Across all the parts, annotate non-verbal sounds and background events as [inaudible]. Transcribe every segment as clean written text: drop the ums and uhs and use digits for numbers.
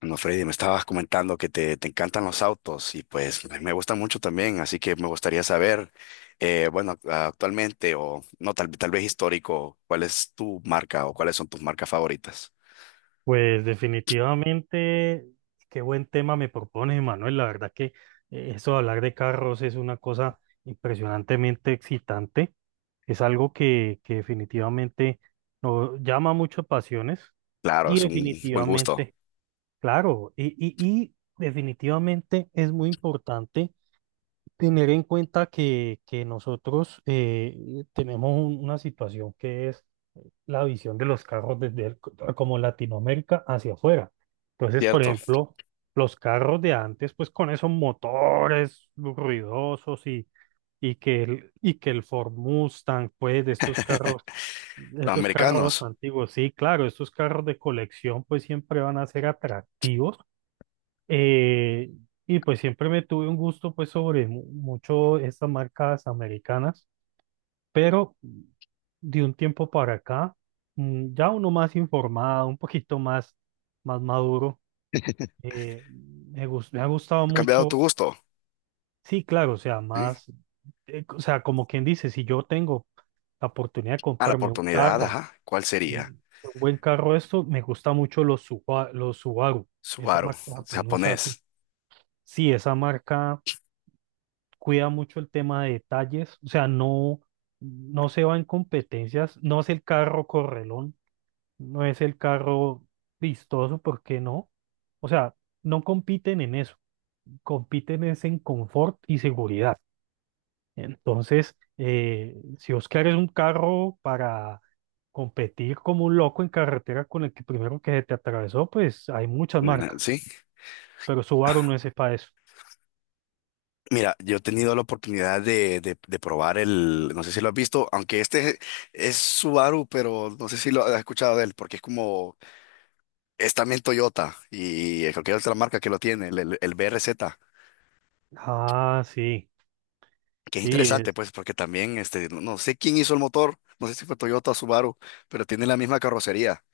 No, Freddy, me estabas comentando que te encantan los autos y pues me gustan mucho también, así que me gustaría saber, bueno, actualmente o no, tal vez histórico, ¿cuál es tu marca o cuáles son tus marcas favoritas? Pues definitivamente, qué buen tema me propones, Manuel. La verdad que eso de hablar de carros es una cosa impresionantemente excitante. Es algo que definitivamente nos llama mucho pasiones Claro, y es un buen gusto, definitivamente, claro, y definitivamente es muy importante tener en cuenta que nosotros tenemos una situación que es la visión de los carros como Latinoamérica hacia afuera. Entonces, por ¿cierto? ejemplo, los carros de antes, pues con esos motores ruidosos y que el Ford Mustang, pues de Los estos carros americanos, antiguos, sí, claro, estos carros de colección, pues siempre van a ser atractivos. Eh, y pues siempre me tuve un gusto, pues sobre mucho estas marcas americanas, pero de un tiempo para acá, ya uno más informado, un poquito más maduro, me me ha gustado ¿ha cambiado tu mucho, gusto? sí, claro, o sea, ¿Sí? más, o sea, como quien dice, si yo tengo la oportunidad de A la comprarme un oportunidad, carro, ajá, ¿cuál eh, sería? un buen carro, esto, me gusta mucho los Subaru, esa Subaru, marca pues no es japonés, así. Sí, esa marca cuida mucho el tema de detalles, o sea, no, no se va en competencias, no es el carro correlón. No es el carro vistoso. ¿Por qué no? O sea, no compiten en eso, compiten es en confort y seguridad. Entonces, si Oscar es un carro para competir como un loco en carretera con el que primero que se te atravesó, pues hay muchas ¿no? Marcas, ¿Sí? pero Subaru no es para eso. Mira, yo he tenido la oportunidad de, de probar no sé si lo has visto, aunque este es Subaru, pero no sé si lo has escuchado de él, porque es como, es también Toyota y cualquier otra marca que lo tiene, el BRZ, Ah, sí, que es sí, interesante, es, pues, porque también, este, no sé quién hizo el motor, no sé si fue Toyota o Subaru, pero tiene la misma carrocería.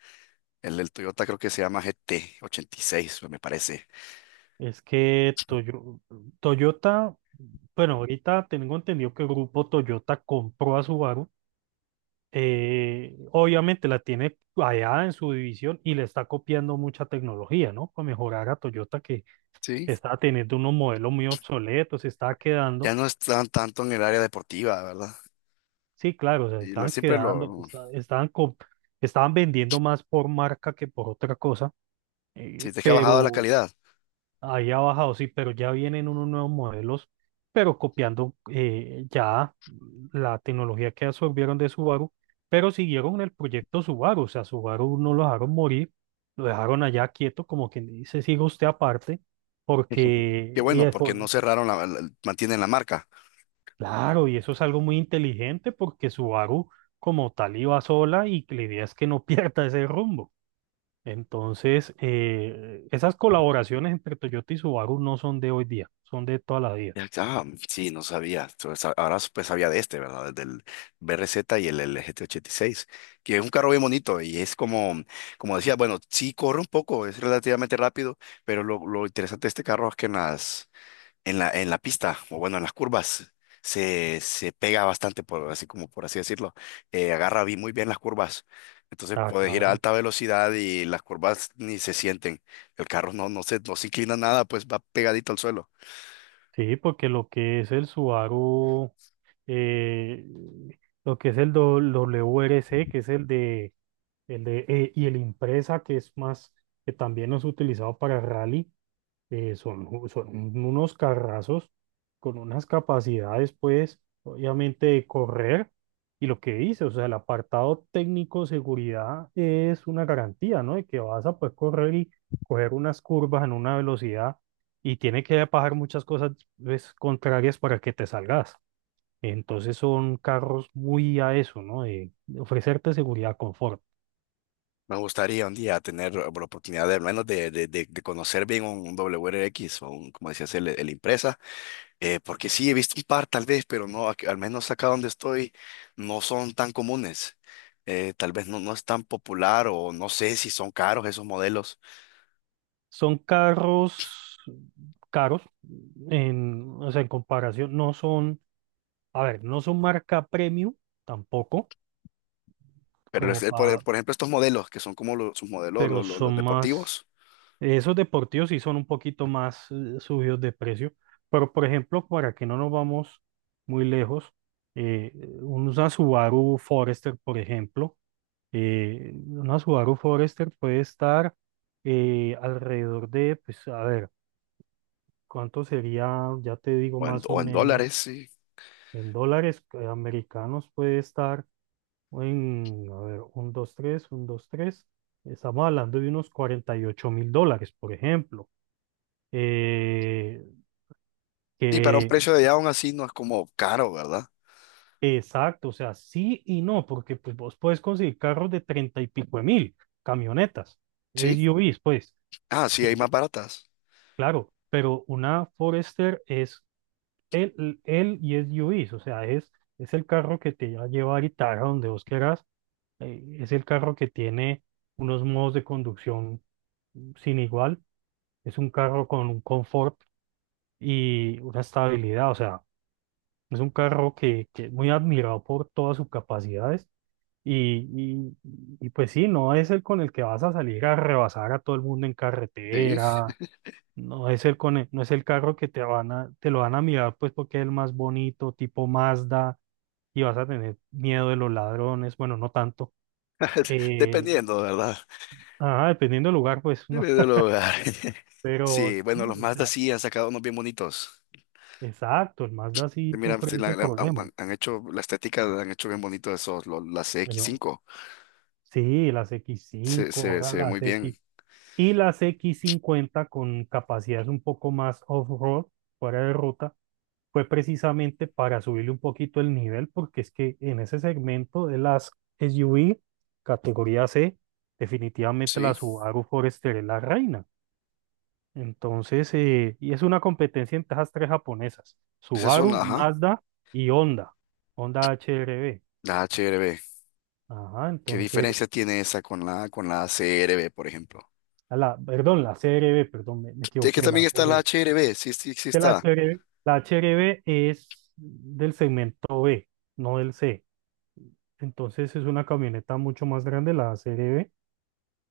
El del Toyota creo que se llama GT86, me parece. es que Toyota, bueno, ahorita tengo entendido que el grupo Toyota compró a Subaru, obviamente la tiene allá en su división y le está copiando mucha tecnología, ¿no? Para mejorar a Toyota que Sí. está teniendo unos modelos muy obsoletos, se está Ya quedando, no están tanto en el área deportiva, ¿verdad? sí, claro, se están Siempre quedando, lo, estaban vendiendo más por marca que por otra cosa, si te es que ha bajado la pero calidad. ahí ha bajado, sí, pero ya vienen unos nuevos modelos, pero copiando ya la tecnología que absorbieron de Subaru, pero siguieron en el proyecto Subaru, o sea, Subaru no lo dejaron morir, lo dejaron allá quieto, como quien dice, siga usted aparte, [laughs] Qué porque, bueno, porque no cerraron la, mantienen la marca. claro, y eso es algo muy inteligente, porque Subaru como tal iba sola y la idea es que no [laughs] pierda ese rumbo. Entonces, esas colaboraciones entre Toyota y Subaru no son de hoy día, son de toda la vida. Ya, ah, sí, no sabía. Entonces, ahora pues sabía de este, ¿verdad? Del BRZ y el GT86, que es un carro bien bonito y es como, como decía, bueno, sí corre un poco, es relativamente rápido, pero lo interesante de este carro es que en la pista, o bueno, en las curvas, se pega bastante, así como por así decirlo. Agarra muy bien las curvas. Entonces Ah, puedes ir a claro. alta velocidad y las curvas ni se sienten. El carro no se inclina nada, pues va pegadito al suelo. Sí, porque lo que es el Subaru, eh, lo que es el WRC que es el de, y el Impreza, que es más, que también es utilizado para rally, son unos carrazos con unas capacidades, pues, obviamente de correr. Y lo que dice, o sea, el apartado técnico seguridad es una garantía, ¿no? De que vas a poder correr y coger unas curvas en una velocidad y tiene que pasar muchas cosas pues, contrarias para que te salgas. Entonces son carros muy a eso, ¿no? De ofrecerte seguridad, confort. Me gustaría un día tener la oportunidad de, al menos de, de conocer bien un W R X o como decías, el Impreza. Porque sí, he visto un par tal vez, pero no, al menos acá donde estoy no son tan comunes. Tal vez no es tan popular o no sé si son caros esos modelos. Son carros caros, en, o sea, en comparación, no son, a ver, no son marca premium tampoco, Pero como pa, por ejemplo, estos modelos que son como sus modelos, pero son más, deportivos, esos deportivos sí son un poquito más subidos de precio, pero por ejemplo, para que no nos vamos muy lejos, eh, una Subaru Forester, por ejemplo, una Subaru Forester puede estar alrededor de, pues a ver, ¿cuánto sería? Ya te digo o en, más o o en menos, dólares, sí. en dólares americanos puede estar. Uy, a ver, un, dos, tres, un, dos, tres. Estamos hablando de unos $48,000, por ejemplo. Eh, Y para un que, precio de allá aún así no es como caro, ¿verdad? exacto, o sea, sí y no, porque pues vos puedes conseguir carros de 30 y pico de mil, camionetas, Sí. SUVs, pues. Ah, sí, hay Y, más baratas. claro, pero una Forester es el y es SUVs, o sea, es el carro que te va a llevar y te a donde vos quieras. Es el carro que tiene unos modos de conducción sin igual. Es un carro con un confort y una estabilidad, o sea, es un carro que es muy admirado por todas sus capacidades y, pues sí, no es el con el que vas a salir a rebasar a todo el mundo en Sí. carretera, no es el con el- no es el carro que te lo van a mirar pues porque es el más bonito, tipo Mazda, y vas a tener miedo de los ladrones, bueno, no tanto, [laughs] eh, Dependiendo, ¿verdad? Dependiendo del lugar pues no, Dependiendo del lugar. [laughs] [laughs] pero Sí, sí, bueno, los o Mazda sea, sí han sacado unos bien bonitos. exacto, el Mazda sí Mira, sí, sufre ese han, problema. han- han hecho la estética, la han hecho bien bonito esos, las Pero, X5. sí, las X Se, cinco, se, ahora se ve muy las X bien. y las X cincuenta con capacidades un poco más off-road, fuera de ruta, fue precisamente para subirle un poquito el nivel, porque es que en ese segmento de las SUV, categoría C, definitivamente Sí, la Subaru Forester es la reina. Entonces, y es una competencia entre esas tres japonesas, esas son, Subaru, ajá, Mazda y Honda, HRB. la HRB. Ajá, ¿Qué entonces diferencia tiene esa con la CRB, por ejemplo? la, perdón, la CRB, perdón, me Es que equivoqué, también la está la CRB. HRB, sí, sí, sí Que está. La CRB, la CRB es del segmento B, no del C. Entonces es una camioneta mucho más grande, la CRB,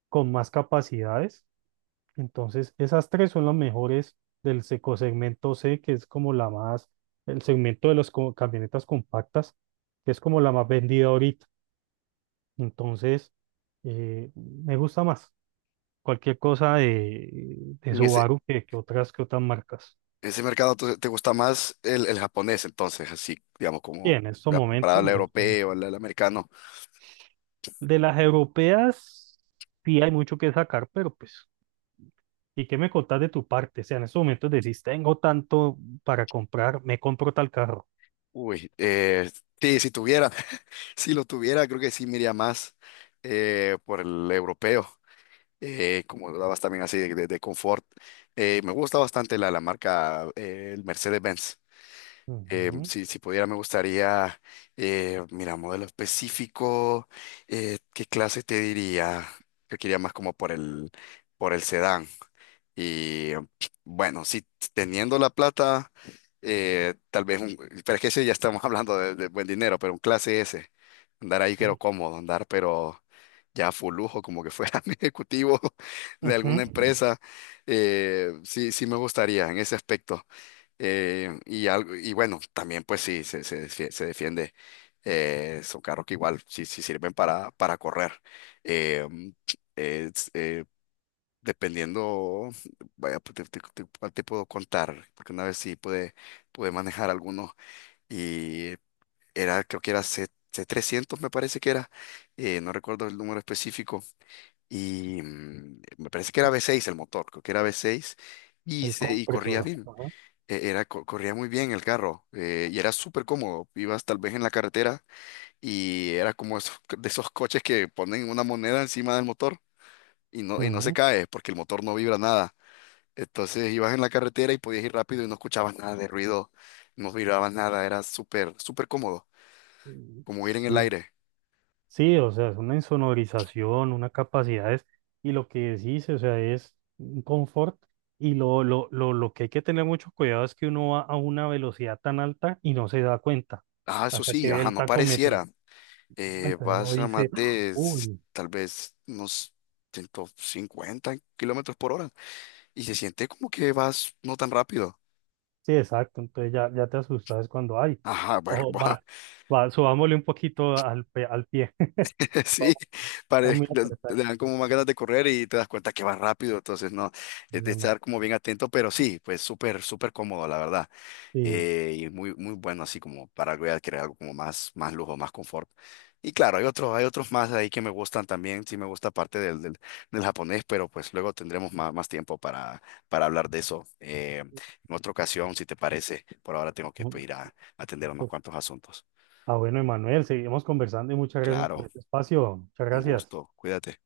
con más capacidades. Entonces esas tres son las mejores del seco segmento C, que es como la más, el segmento de las camionetas compactas, que es como la más vendida ahorita. Entonces me gusta más cualquier cosa de, En ese, Subaru que otras marcas. ese mercado entonces, te gusta más el japonés, entonces, así, digamos, Y como en estos comparado momentos, al europeo, al americano. de las europeas, sí hay mucho que sacar, pero pues, ¿y qué me contás de tu parte? O sea, en estos momentos decís, tengo tanto para comprar, me compro tal carro. Uy, sí, si tuviera, [laughs] si lo tuviera, creo que sí me iría más, por el europeo. Como hablabas también así de, de confort. Me gusta bastante la marca, el Mercedes-Benz. Ujú, si, pudiera, me gustaría, mira, modelo específico, ¿qué clase te diría? Yo quería más como por por el sedán. Y bueno, sí, teniendo la plata, tal vez pero es que sí, ya estamos [laughs] hablando de buen dinero, pero un clase S, andar ahí quiero ujú, cómodo, andar pero ya full lujo, como que fuera [laughs] mi ejecutivo de ujú. alguna empresa, sí me gustaría en ese aspecto. Y algo, y bueno, también pues sí, se defiende. Son carros que igual sí sirven para correr. Eh, eh, Dependiendo, vaya, pues, cuál te puedo contar, porque una vez sí pude manejar algunos y era, creo que era C, 300 me parece que era, no recuerdo el número específico, y me parece que era V6 el motor, creo que era V6, y, El se, y corría compresor. bien, Ajá, era, corría muy bien el carro, y era súper cómodo, ibas tal vez en la carretera y era como [laughs] de esos coches que ponen una moneda encima del motor y no se ujú. cae porque el motor no vibra nada. Entonces ibas en la carretera y podías ir rápido y no escuchabas nada de ruido, no mirabas nada, era súper, súper cómodo, como ir en el Sí, aire. sí, o sea, es una insonorización, una capacidades, y lo que decís, o sea, es un confort, y lo que hay que tener mucho cuidado es que uno va a una velocidad tan alta y no se da cuenta, Ah, eso hasta sí, que ve ajá, el no pareciera. tacómetro. Entonces uno Vas a dice, más ¡Ah! de Uy, tal vez unos 150 kilómetros por hora y se siente como que vas no tan rápido. sí, exacto, entonces ya te asustas cuando, ay, Ajá, ojo, [laughs] va, va, subámosle un poquito al pie, [laughs] está [laughs] sí, pare- muy te te apretado. dan como más ganas de correr y te das cuenta que vas rápido, entonces no, No, es de no, no. estar como bien atento, pero sí, pues súper, súper cómodo, la verdad. Sí, Y es muy, muy bueno así como para algo ya crear algo como más lujo, más confort. Y claro, hay otros más ahí que me gustan también, sí me gusta parte del japonés, pero pues luego tendremos más tiempo para hablar de eso, en otra ocasión, si te parece. Por ahora tengo que pues, ir a atender unos cuantos asuntos. ah, bueno, Emanuel, seguimos conversando y muchas gracias por Claro, este espacio. Muchas un gracias. gusto, cuídate.